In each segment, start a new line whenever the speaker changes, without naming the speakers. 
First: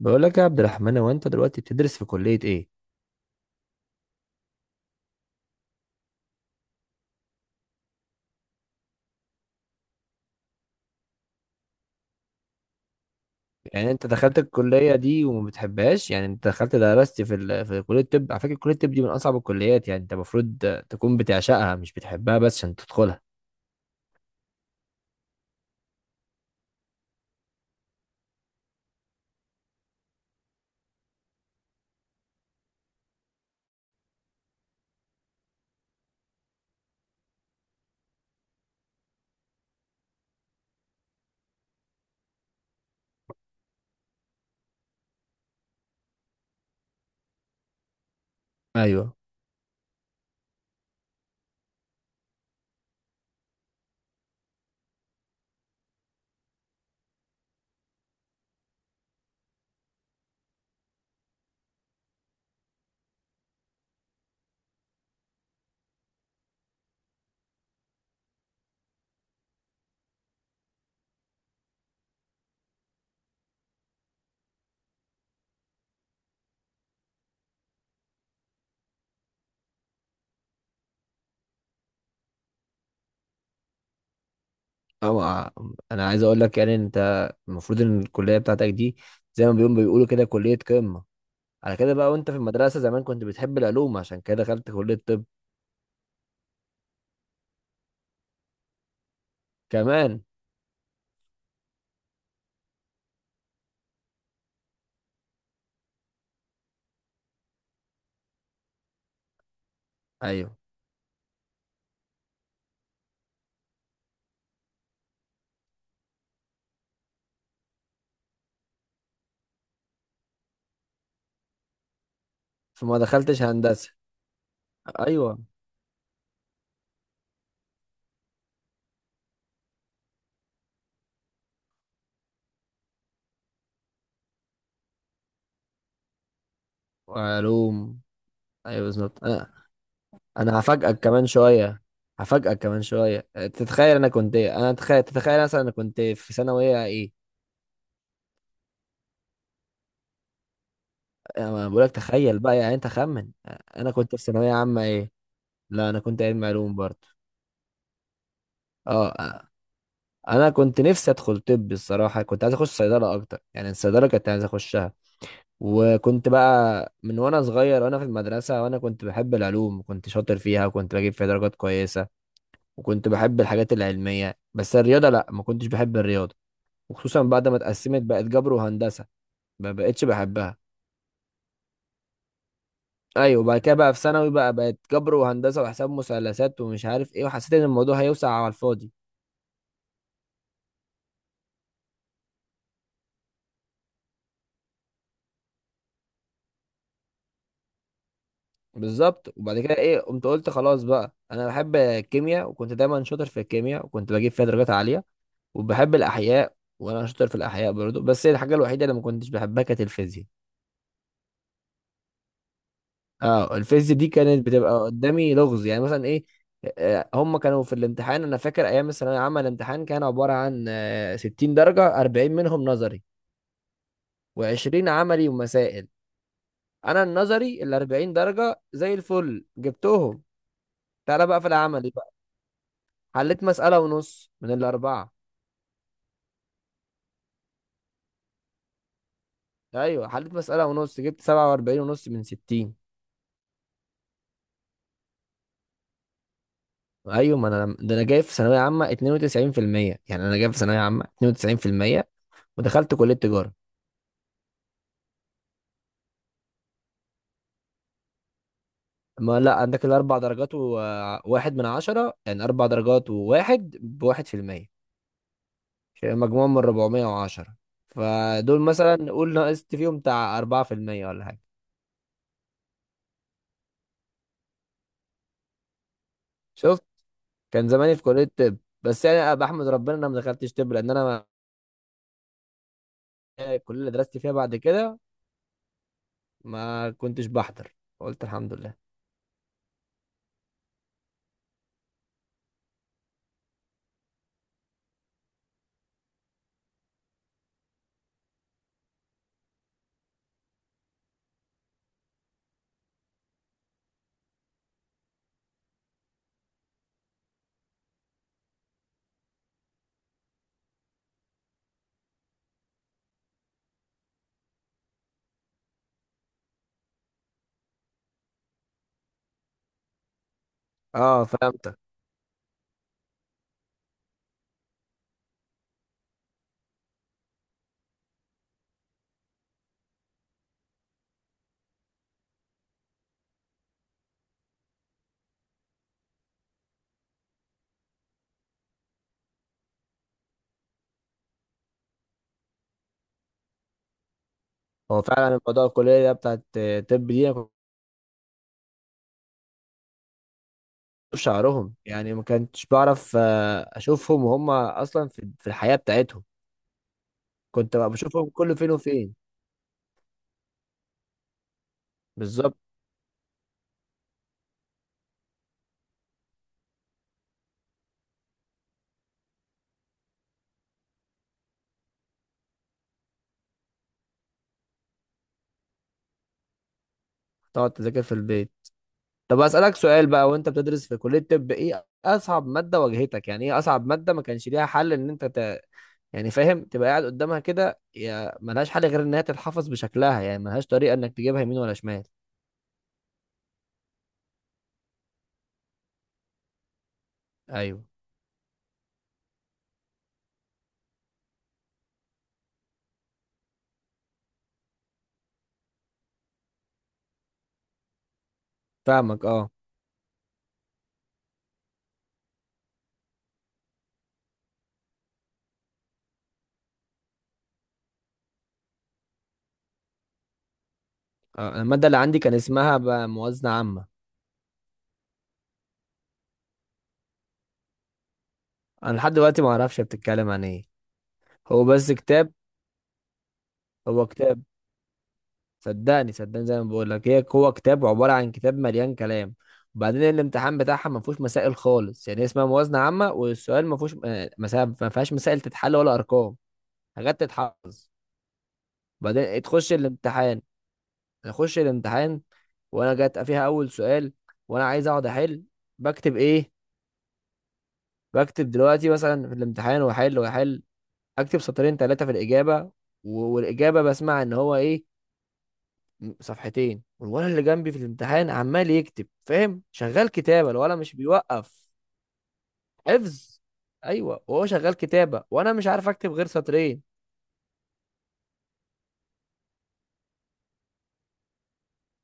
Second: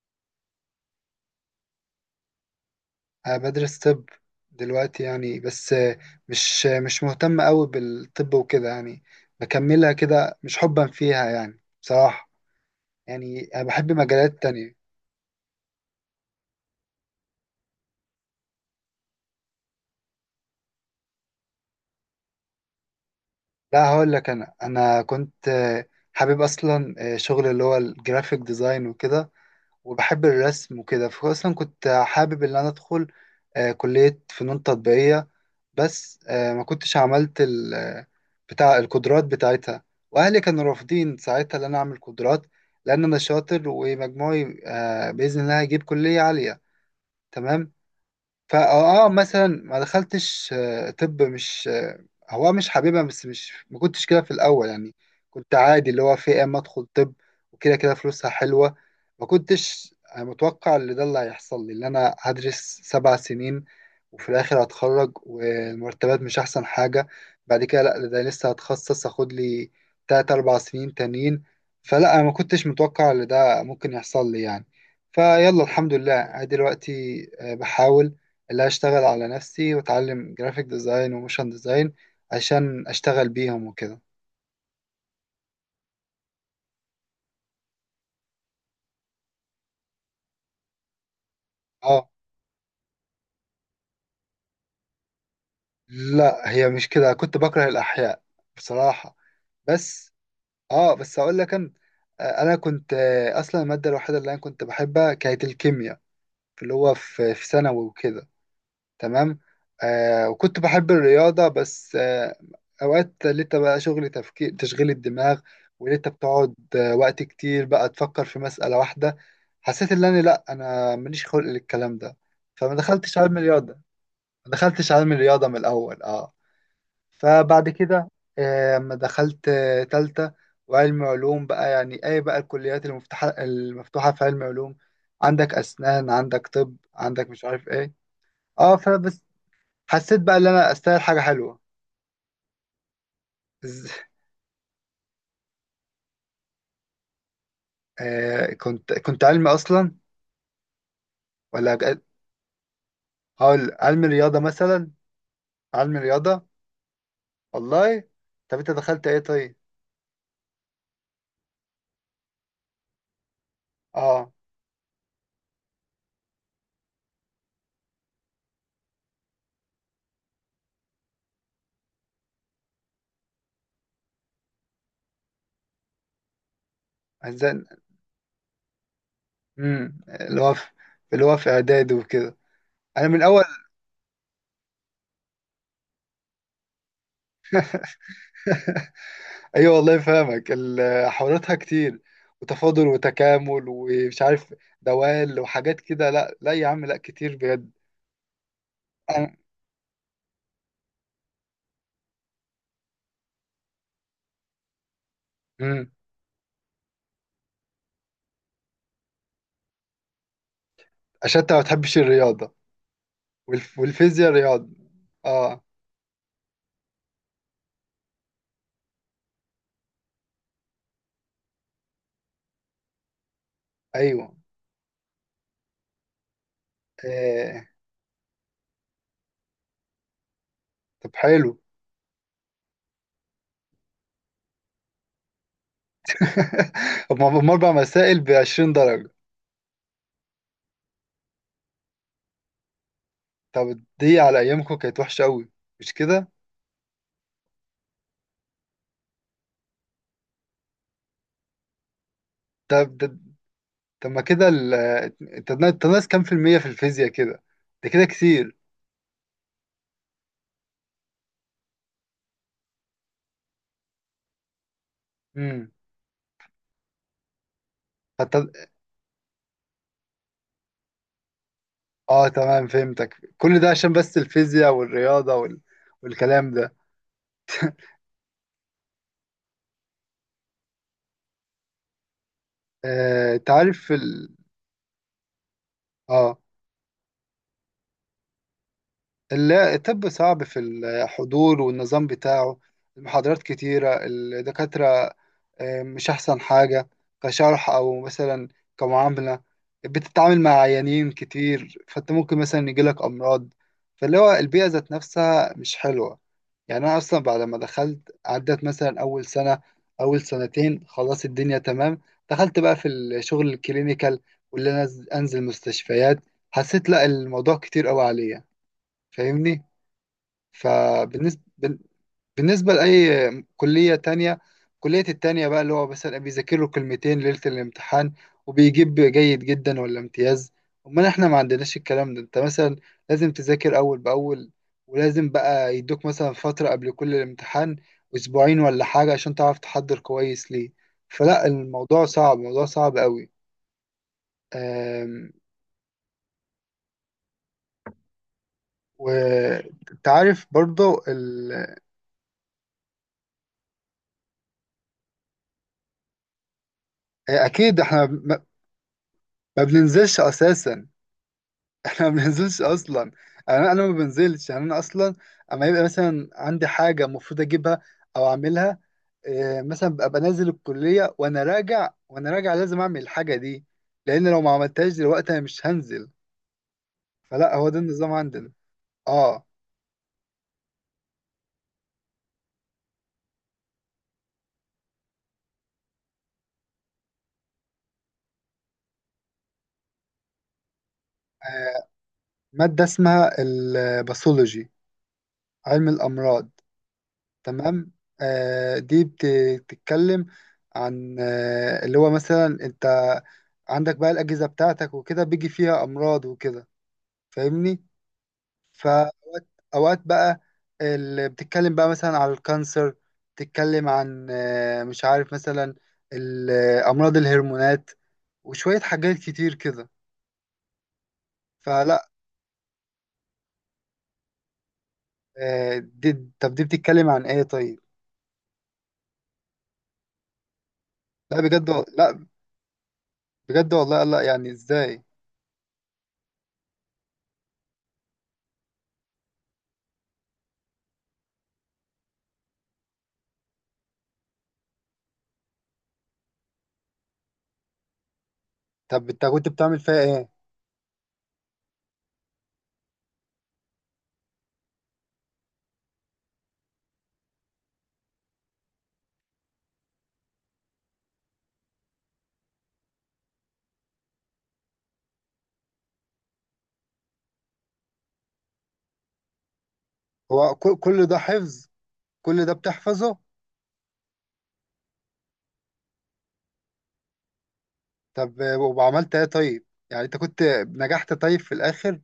بقول لك يا عبد الرحمن، هو انت دلوقتي بتدرس في كلية ايه؟
أنا بدرس طب دلوقتي يعني بس. مش مهتم أوي بالطب وكده يعني. بكملها كده مش حبا فيها يعني بصراحة. يعني أنا
يعني
بحب
انت دخلت
مجالات تانية.
الكلية دي وما بتحبهاش؟ يعني انت دخلت درست في في كلية الطب. على فكرة، كلية الطب دي من اصعب الكليات، يعني انت المفروض تكون بتعشقها، مش بتحبها بس عشان تدخلها.
لا، هقول لك. أنا كنت حابب أصلا شغل اللي هو الجرافيك ديزاين وكده، وبحب الرسم وكده. فأصلا كنت حابب إن أنا أدخل كلية فنون تطبيقية. بس ما كنتش عملت ال آه، بتاع القدرات بتاعتها. واهلي كانوا رافضين ساعتها ان انا اعمل قدرات، لان انا شاطر ومجموعي باذن الله هيجيب كليه عاليه. تمام. فاه
ايوه.
مثلا ما دخلتش طب. مش هو مش حاببها، بس مش ما كنتش كده في الاول يعني. كنت عادي اللي هو في إيه اما ادخل طب وكده كده، فلوسها حلوه. ما كنتش أنا متوقع اللي ده، اللي هيحصل لي، اللي انا هدرس 7 سنين وفي الاخر هتخرج والمرتبات مش احسن حاجه. بعد كده لا، ده لسه هتخصص اخد لي تلات اربع سنين تانيين. فلا انا ما كنتش متوقع اللي ده ممكن يحصل لي يعني. فيلا الحمد لله، أنا دلوقتي بحاول اللي هشتغل على نفسي واتعلم جرافيك ديزاين وموشن ديزاين عشان اشتغل بيهم وكده.
أو... انا عايز اقول لك، يعني انت المفروض ان الكلية بتاعتك دي، زي ما بيقولوا كده، كلية قمة. على كده
اه.
بقى، وانت في المدرسة زمان كنت بتحب العلوم، عشان كده دخلت كلية الطب.
لا، هي مش كده. كنت بكره الاحياء بصراحه. بس
كمان
اه، بس اقول لك انا انا كنت اصلا الماده الوحيده اللي انا كنت بحبها كانت الكيمياء، في اللي هو في ثانوي وكده. تمام. آه،
ايوه.
وكنت بحب الرياضة بس أوقات. لقيت بقى شغل تفكير، تشغيل الدماغ، ولقيت بتقعد وقت كتير بقى تفكر في مسألة واحدة. حسيت إن أنا لأ، أنا ماليش خلق للكلام ده، فما
فما
دخلتش علم
دخلتش
الرياضة.
هندسة.
ما دخلتش علم
ايوه.
الرياضة من الأول، أه. فبعد كده أما دخلت تالتة وعلم علوم بقى، يعني أي بقى الكليات المفتوحة في علم علوم. عندك أسنان، عندك طب، عندك مش عارف إيه.
علوم.
اه
ايوه بالظبط.
فبس. حسيت بقى ان
انا
انا
هفاجئك
استاهل حاجه
كمان
حلوه.
شويه، هفاجئك كمان شويه.
إز...
تتخيل انا كنت ايه؟ انا تخيل تتخيل مثلا انا كنت في ثانويه ايه؟
آه، كنت علمي اصلا.
انا
ولا
بقول لك
ج-
تخيل بقى، يعني انت خمن.
هقول
انا
علمي
كنت في
رياضه
ثانويه عامه
مثلا.
ايه؟ لا
علمي
انا كنت علم
رياضه،
علوم برضه.
والله. طب انت دخلت ايه
اه،
طيب؟
انا كنت نفسي ادخل طب، الصراحه كنت عايز اخش صيدله اكتر، يعني الصيدله كنت
اه،
عايز اخشها. وكنت بقى من وانا صغير وانا في المدرسه، وانا كنت بحب العلوم، وكنت شاطر فيها وكنت بجيب فيها درجات كويسه، وكنت بحب الحاجات العلميه. بس الرياضه لا، ما كنتش بحب الرياضه، وخصوصا بعد ما
عايزين
اتقسمت بقت جبر وهندسه، ما بقتش
اللي هو
بحبها.
في اعداد وكده. انا من
ايوه،
اول.
وبعد كده بقى في ثانوي بقى، بقت جبر وهندسه وحساب مثلثات ومش عارف ايه، وحسيت ان الموضوع هيوسع على الفاضي.
ايوه والله فاهمك، حواراتها كتير وتفاضل وتكامل ومش عارف دوال وحاجات كده. لا لا يا عم، لا كتير بجد.
بالظبط.
أنا-
وبعد كده ايه، قمت قلت خلاص بقى انا بحب الكيمياء، وكنت دايما شاطر في الكيمياء وكنت بجيب فيها درجات عاليه.
امم
وبحب الاحياء وانا شاطر في الاحياء برضه، بس هي الحاجه الوحيده اللي ما كنتش بحبها كانت الفيزياء.
عشان انت ما بتحبش الرياضه،
اه الفيز دي
والفيزياء
كانت
رياضه.
بتبقى قدامي
اه
لغز. يعني مثلا ايه، هم كانوا في الامتحان. انا فاكر ايام الثانويه العامه الامتحان كان عباره عن 60 درجه، 40 منهم نظري
ايوه.
و20 عملي ومسائل. انا النظري
آه.
ال 40 درجه زي الفل جبتهم.
طب
تعالى بقى في
حلو.
العملي بقى، حليت مساله ونص من الاربعه.
طب ما هم اربع مسائل ب 20 درجه؟
ايوه، حليت مساله ونص، جبت 47 ونص من 60.
طب دي على ايامكم كانت وحشه قوي، مش كده؟
ايوه، ما انا ده انا جايب في ثانويه عامه 92%، يعني انا جايب في ثانويه عامه 92% ودخلت
طب
كليه
ده-
تجاره.
طب ما كده ال- انت ناقص كام في الميه في الفيزياء كده؟ ده كده كتير.
ما لا، عندك الاربع درجات وواحد من عشرة، يعني اربع درجات وواحد بواحد في المية.
امم
مجموعة من ربعمية وعشرة،
طب-
فدول مثلا نقول نقصت فيهم بتاع اربعة في المية ولا حاجة.
اه تمام فهمتك، كل ده عشان بس الفيزياء والرياضه والكلام ده.
شفت؟ كان زماني في كلية طب، بس يعني أنا بحمد ربنا إن انا ما دخلتش طب، لان انا
آه. انت
الكلية اللي
عارف
درست فيها بعد كده
اه
ما كنتش بحضر، قلت الحمد لله.
لا، الطب صعب في الحضور والنظام بتاعه. المحاضرات كتيره، الدكاتره مش أحسن حاجة، كشرح أو مثلا كمعاملة. بتتعامل مع عيانين كتير فأنت ممكن مثلا يجيلك أمراض، فاللي هو البيئة ذات نفسها مش حلوة يعني. أنا أصلا بعد ما دخلت عدت مثلا أول سنة، أول سنتين خلاص الدنيا تمام. دخلت بقى في الشغل الكلينيكال، واللي أنا أنزل مستشفيات، حسيت لا، الموضوع كتير أوي عليا، فاهمني.
اه
فبالنسبة
فهمتك.
بالنسبة لأي كلية تانية، كلية التانية بقى اللي هو مثلا بيذاكر له كلمتين ليلة الامتحان وبيجيب جيد جدا ولا امتياز. أمال احنا ما عندناش الكلام ده، انت مثلا لازم تذاكر أول بأول، ولازم بقى يدوك مثلا فترة قبل كل الامتحان، أسبوعين ولا حاجة عشان تعرف تحضر كويس ليه. فلا الموضوع صعب، موضوع صعب قوي.
هو فعلا
أم،
الموضوع الكلية بتاعت طب دي، أنا كنت
وتعرف برضه
بشوف شعرهم، يعني ما كنتش بعرف اشوفهم وهم اصلا في الحياة بتاعتهم، كنت
أكيد
بقى
احنا
بشوفهم
ما
كل فين وفين.
ما بننزلش أساسا. انا ما
بالظبط،
بنزلش اصلا، يعني انا ما بنزلش، يعني انا اصلا اما يبقى مثلا عندي حاجه المفروض اجيبها او اعملها. إيه، مثلا ببقى بنزل الكليه وانا راجع لازم اعمل الحاجه دي، لان لو ما عملتهاش دلوقتي انا مش هنزل. فلا هو
تقعد
ده
تذاكر
النظام
في
عندنا.
البيت. طب
اه.
اسالك سؤال بقى، وانت بتدرس في كليه طب، ايه اصعب ماده واجهتك؟ يعني ايه اصعب ماده ما كانش ليها حل ان انت؟ يعني فاهم، تبقى قاعد قدامها كده، يا ملهاش حل غير ان هي تتحفظ بشكلها، يعني ملهاش طريقه انك تجيبها يمين ولا
آه،
شمال.
ماده اسمها الباثولوجي، علم الامراض.
ايوه
تمام. آه، دي بتتكلم عن اللي هو مثلا انت عندك بقى الاجهزه بتاعتك وكده، بيجي فيها امراض وكده، فاهمني.
فاهمك، اه.
فاوقات بقى، اللي بتتكلم بقى مثلا على الكانسر، بتتكلم عن مش عارف، مثلا امراض الهرمونات وشوية حاجات كتير كده.
الماده اللي
فلا
عندي كان اسمها بقى موازنه عامه.
دي، طب دي بتتكلم عن ايه طيب؟
انا لحد دلوقتي ما اعرفش هي بتتكلم عن ايه.
لا
هو
بجد
بس
لا،
كتاب،
بجد والله،
هو
لا
كتاب.
يعني ازاي؟
صدقني صدقني، زي ما بقول لك، هي هو كتاب عباره عن كتاب مليان كلام. وبعدين الامتحان بتاعها ما فيهوش مسائل خالص، يعني اسمها موازنه عامه والسؤال ما فيهوش مسائل، ما فيهاش مسائل تتحل ولا ارقام، حاجات تتحفظ.
طب انت
وبعدين
كنت
تخش
بتعمل فيها ايه؟
الامتحان، اخش الامتحان وانا جات فيها اول سؤال، وانا عايز اقعد احل. بكتب ايه؟ بكتب دلوقتي مثلا في الامتحان، واحل واحل، اكتب سطرين ثلاثه في الاجابه. والاجابه بسمع ان هو ايه، صفحتين. والولد اللي جنبي في الامتحان عمال يكتب، فاهم؟ شغال كتابة،
هو كل
الولد مش
كل ده حفظ،
بيوقف،
كل ده بتحفظه؟
حفظ. ايوه، وهو شغال كتابة وانا مش عارف اكتب غير سطرين.
طب وعملت ايه طيب؟ يعني انت كنت نجحت طيب في الاخر؟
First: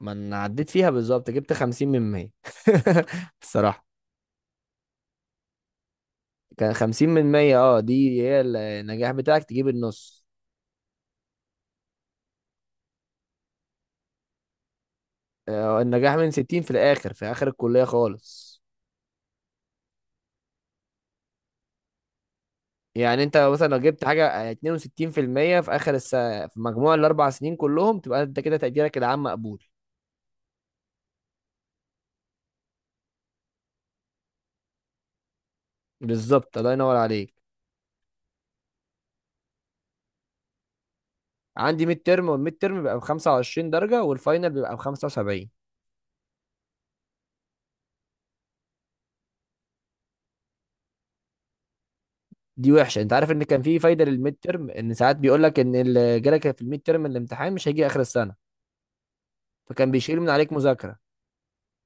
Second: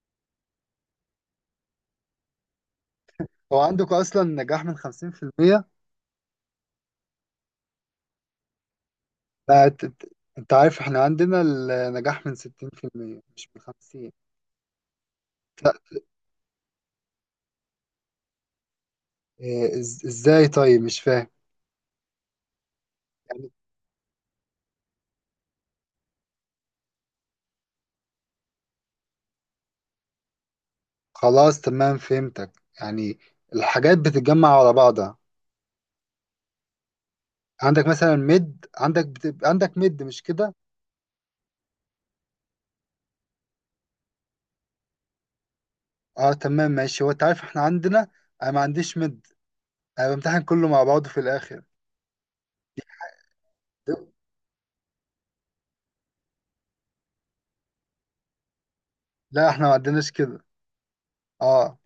ما انا عديت فيها بالظبط، جبت خمسين من مية.
هو
الصراحة،
عندك اصلا نجاح من 50%؟
كان خمسين من مية. اه دي هي النجاح بتاعك،
لا،
تجيب النص.
انت عارف احنا عندنا النجاح من 60% مش من 50. لا،
النجاح من ستين في الاخر، في اخر الكلية خالص.
إيه، ازاي طيب؟ مش فاهم.
يعني انت
يعني
مثلا لو جبت حاجة اتنين وستين في المية، في اخر في مجموع الاربع سنين كلهم، تبقى انت كده تقديرك العام مقبول.
خلاص، تمام، فهمتك، يعني الحاجات بتتجمع على بعضها.
بالظبط، الله ينور عليك.
عندك مثلا ميد، عندك بتبقى عندك ميد، مش كده؟
عندي ميد ترم، والميد ترم بيبقى ب 25 درجه والفاينل بيبقى ب 75.
اه تمام ماشي. هو انت عارف احنا عندنا، انا ما عنديش ميد، انا بمتحن كله مع بعضه في الاخر.
دي وحشه. انت عارف ان كان في فايده للميد ترم، ان ساعات بيقول لك ان اللي جالك في الميد ترم الامتحان مش هيجي اخر السنه،
لا احنا ما
فكان
عندناش
بيشيل من
كده.
عليك مذاكره.
اه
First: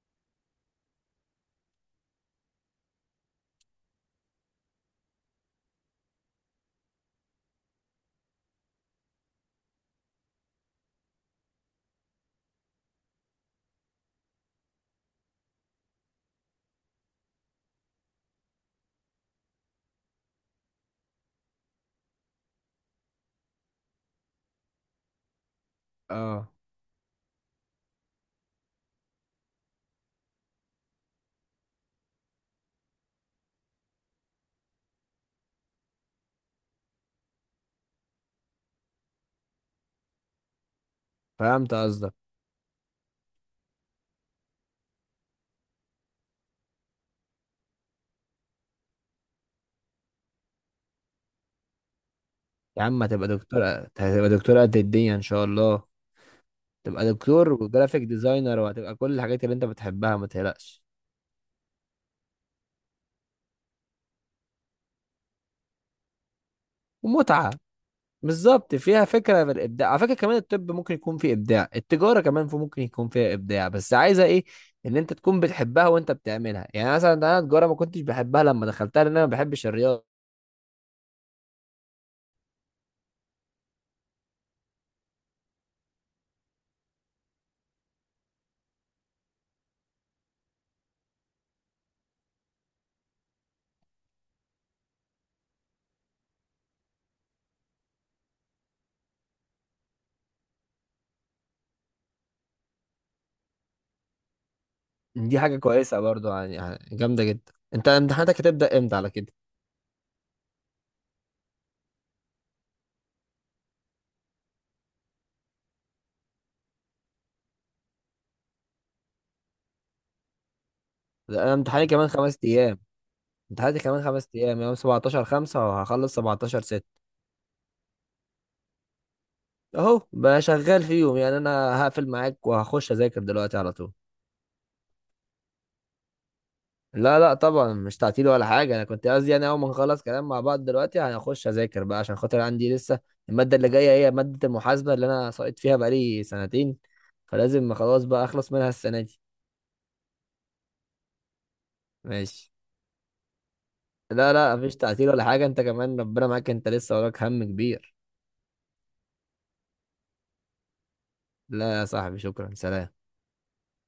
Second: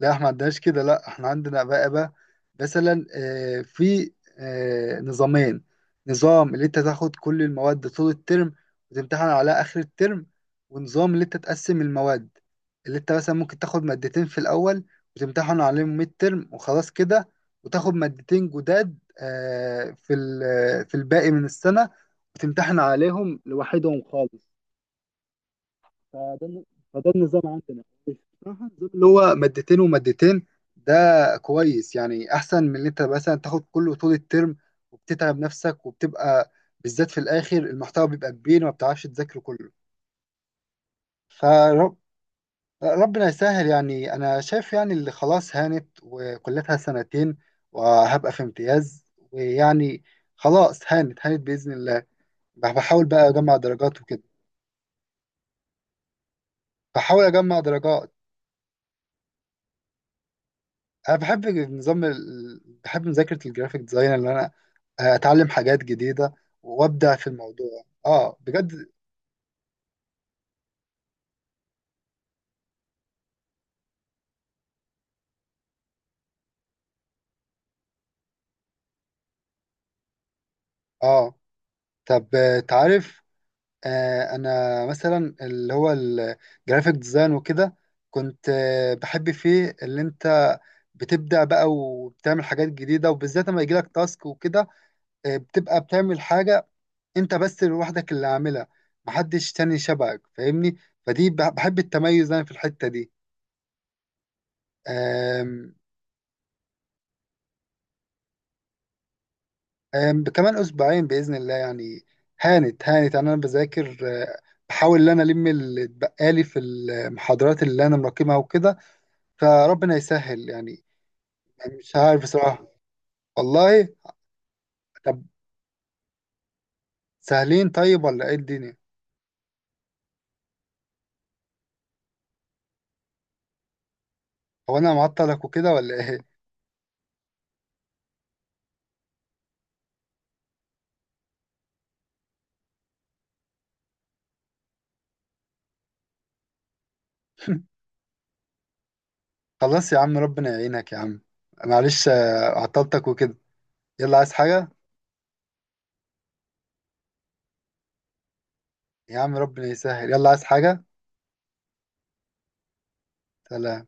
لا، احنا ما عندناش كده. لا، احنا عندنا بقى مثلا في نظامين. نظام اللي انت تاخد كل المواد طول الترم وتمتحن على اخر الترم، ونظام اللي انت تقسم المواد، اللي انت مثلا ممكن تاخد مادتين في الاول وتمتحن عليهم ميد ترم وخلاص كده، وتاخد مادتين جداد في في الباقي من السنة، وتمتحن عليهم لوحدهم خالص. فده
اه
الن- فده النظام عندنا بصراحة. النظام اللي هو مادتين ومادتين ده كويس يعني، أحسن من اللي أنت مثلا تاخد كله طول الترم، وبتتعب نفسك، وبتبقى بالذات في الآخر المحتوى بيبقى كبير وما بتعرفش تذاكره كله.
فهمت
فرب
قصدك.
ربنا يسهل يعني. أنا شايف يعني اللي خلاص هانت، وكلتها سنتين وهبقى في امتياز، ويعني خلاص هانت، هانت بإذن الله.
يا عم
بحاول
هتبقى
بقى أجمع
دكتور،
درجات وكده.
هتبقى دكتور قد الدنيا ان شاء الله. تبقى
بحاول
دكتور
أجمع
وجرافيك
درجات.
ديزاينر، وهتبقى كل الحاجات اللي انت بتحبها، ما تقلقش.
انا بحب النظام بحب مذاكره الجرافيك ديزاين، اللي انا اتعلم حاجات جديده وابدع في
ومتعه
الموضوع، اه
بالظبط،
بجد.
فيها فكرة من الإبداع. على فكرة كمان الطب ممكن يكون فيه إبداع، التجارة كمان في ممكن يكون فيها إبداع. بس عايزة إيه، إن أنت تكون بتحبها وأنت بتعملها. يعني مثلا أنا التجارة ما كنتش بحبها لما دخلتها، لأن أنا ما بحبش الرياضة.
اه. طب تعرف، آه انا مثلا اللي هو الجرافيك ديزاين وكده، كنت بحب فيه اللي انت بتبدع بقى وبتعمل حاجات جديده، وبالذات لما يجيلك تاسك وكده. بتبقى بتعمل حاجه انت بس لوحدك اللي عاملها، محدش تاني شبهك، فاهمني. بحب التميز انا في الحته
دي حاجة
دي.
كويسة برضو، يعني يعني جامدة جدا. أنت امتحاناتك هتبدأ إمتى على كده؟
كمان اسبوعين باذن الله يعني، هانت هانت يعني. انا بذاكر آه، بحاول ان انا الم اللي اتبقالي في المحاضرات اللي انا مراكمها وكده. فربنا يسهل يعني.
لا، أنا امتحاني
مش
كمان
عارف
خمس
بصراحه،
أيام. امتحاناتي
والله.
كمان خمس أيام، يوم
طب
17 5، وهخلص 17 6.
سهلين طيب ولا ايه الدنيا؟
أهو بقى شغال فيهم، يعني أنا هقفل معاك وهخش أذاكر دلوقتي على طول.
هو انا معطلك وكده ولا ايه؟
لا لا طبعا مش تعطيل ولا حاجة. أنا كنت قصدي يعني أول ما نخلص كلام مع بعض دلوقتي هنخش أذاكر بقى، عشان خاطر عندي لسه المادة اللي جاية، هي مادة المحاسبة اللي أنا ساقط فيها بقالي سنتين، فلازم خلاص بقى أخلص منها السنة دي.
خلاص يا عم، ربنا يعينك يا عم. معلش
ماشي.
عطلتك وكده. يلا،
لا
عايز
لا
حاجه؟
مفيش تعطيل ولا حاجة، أنت كمان ربنا معاك، أنت لسه وراك هم كبير.
يا عم، ربنا يسهل. يلا، عايز حاجه؟
لا يا صاحبي شكرا، سلام.
سلام.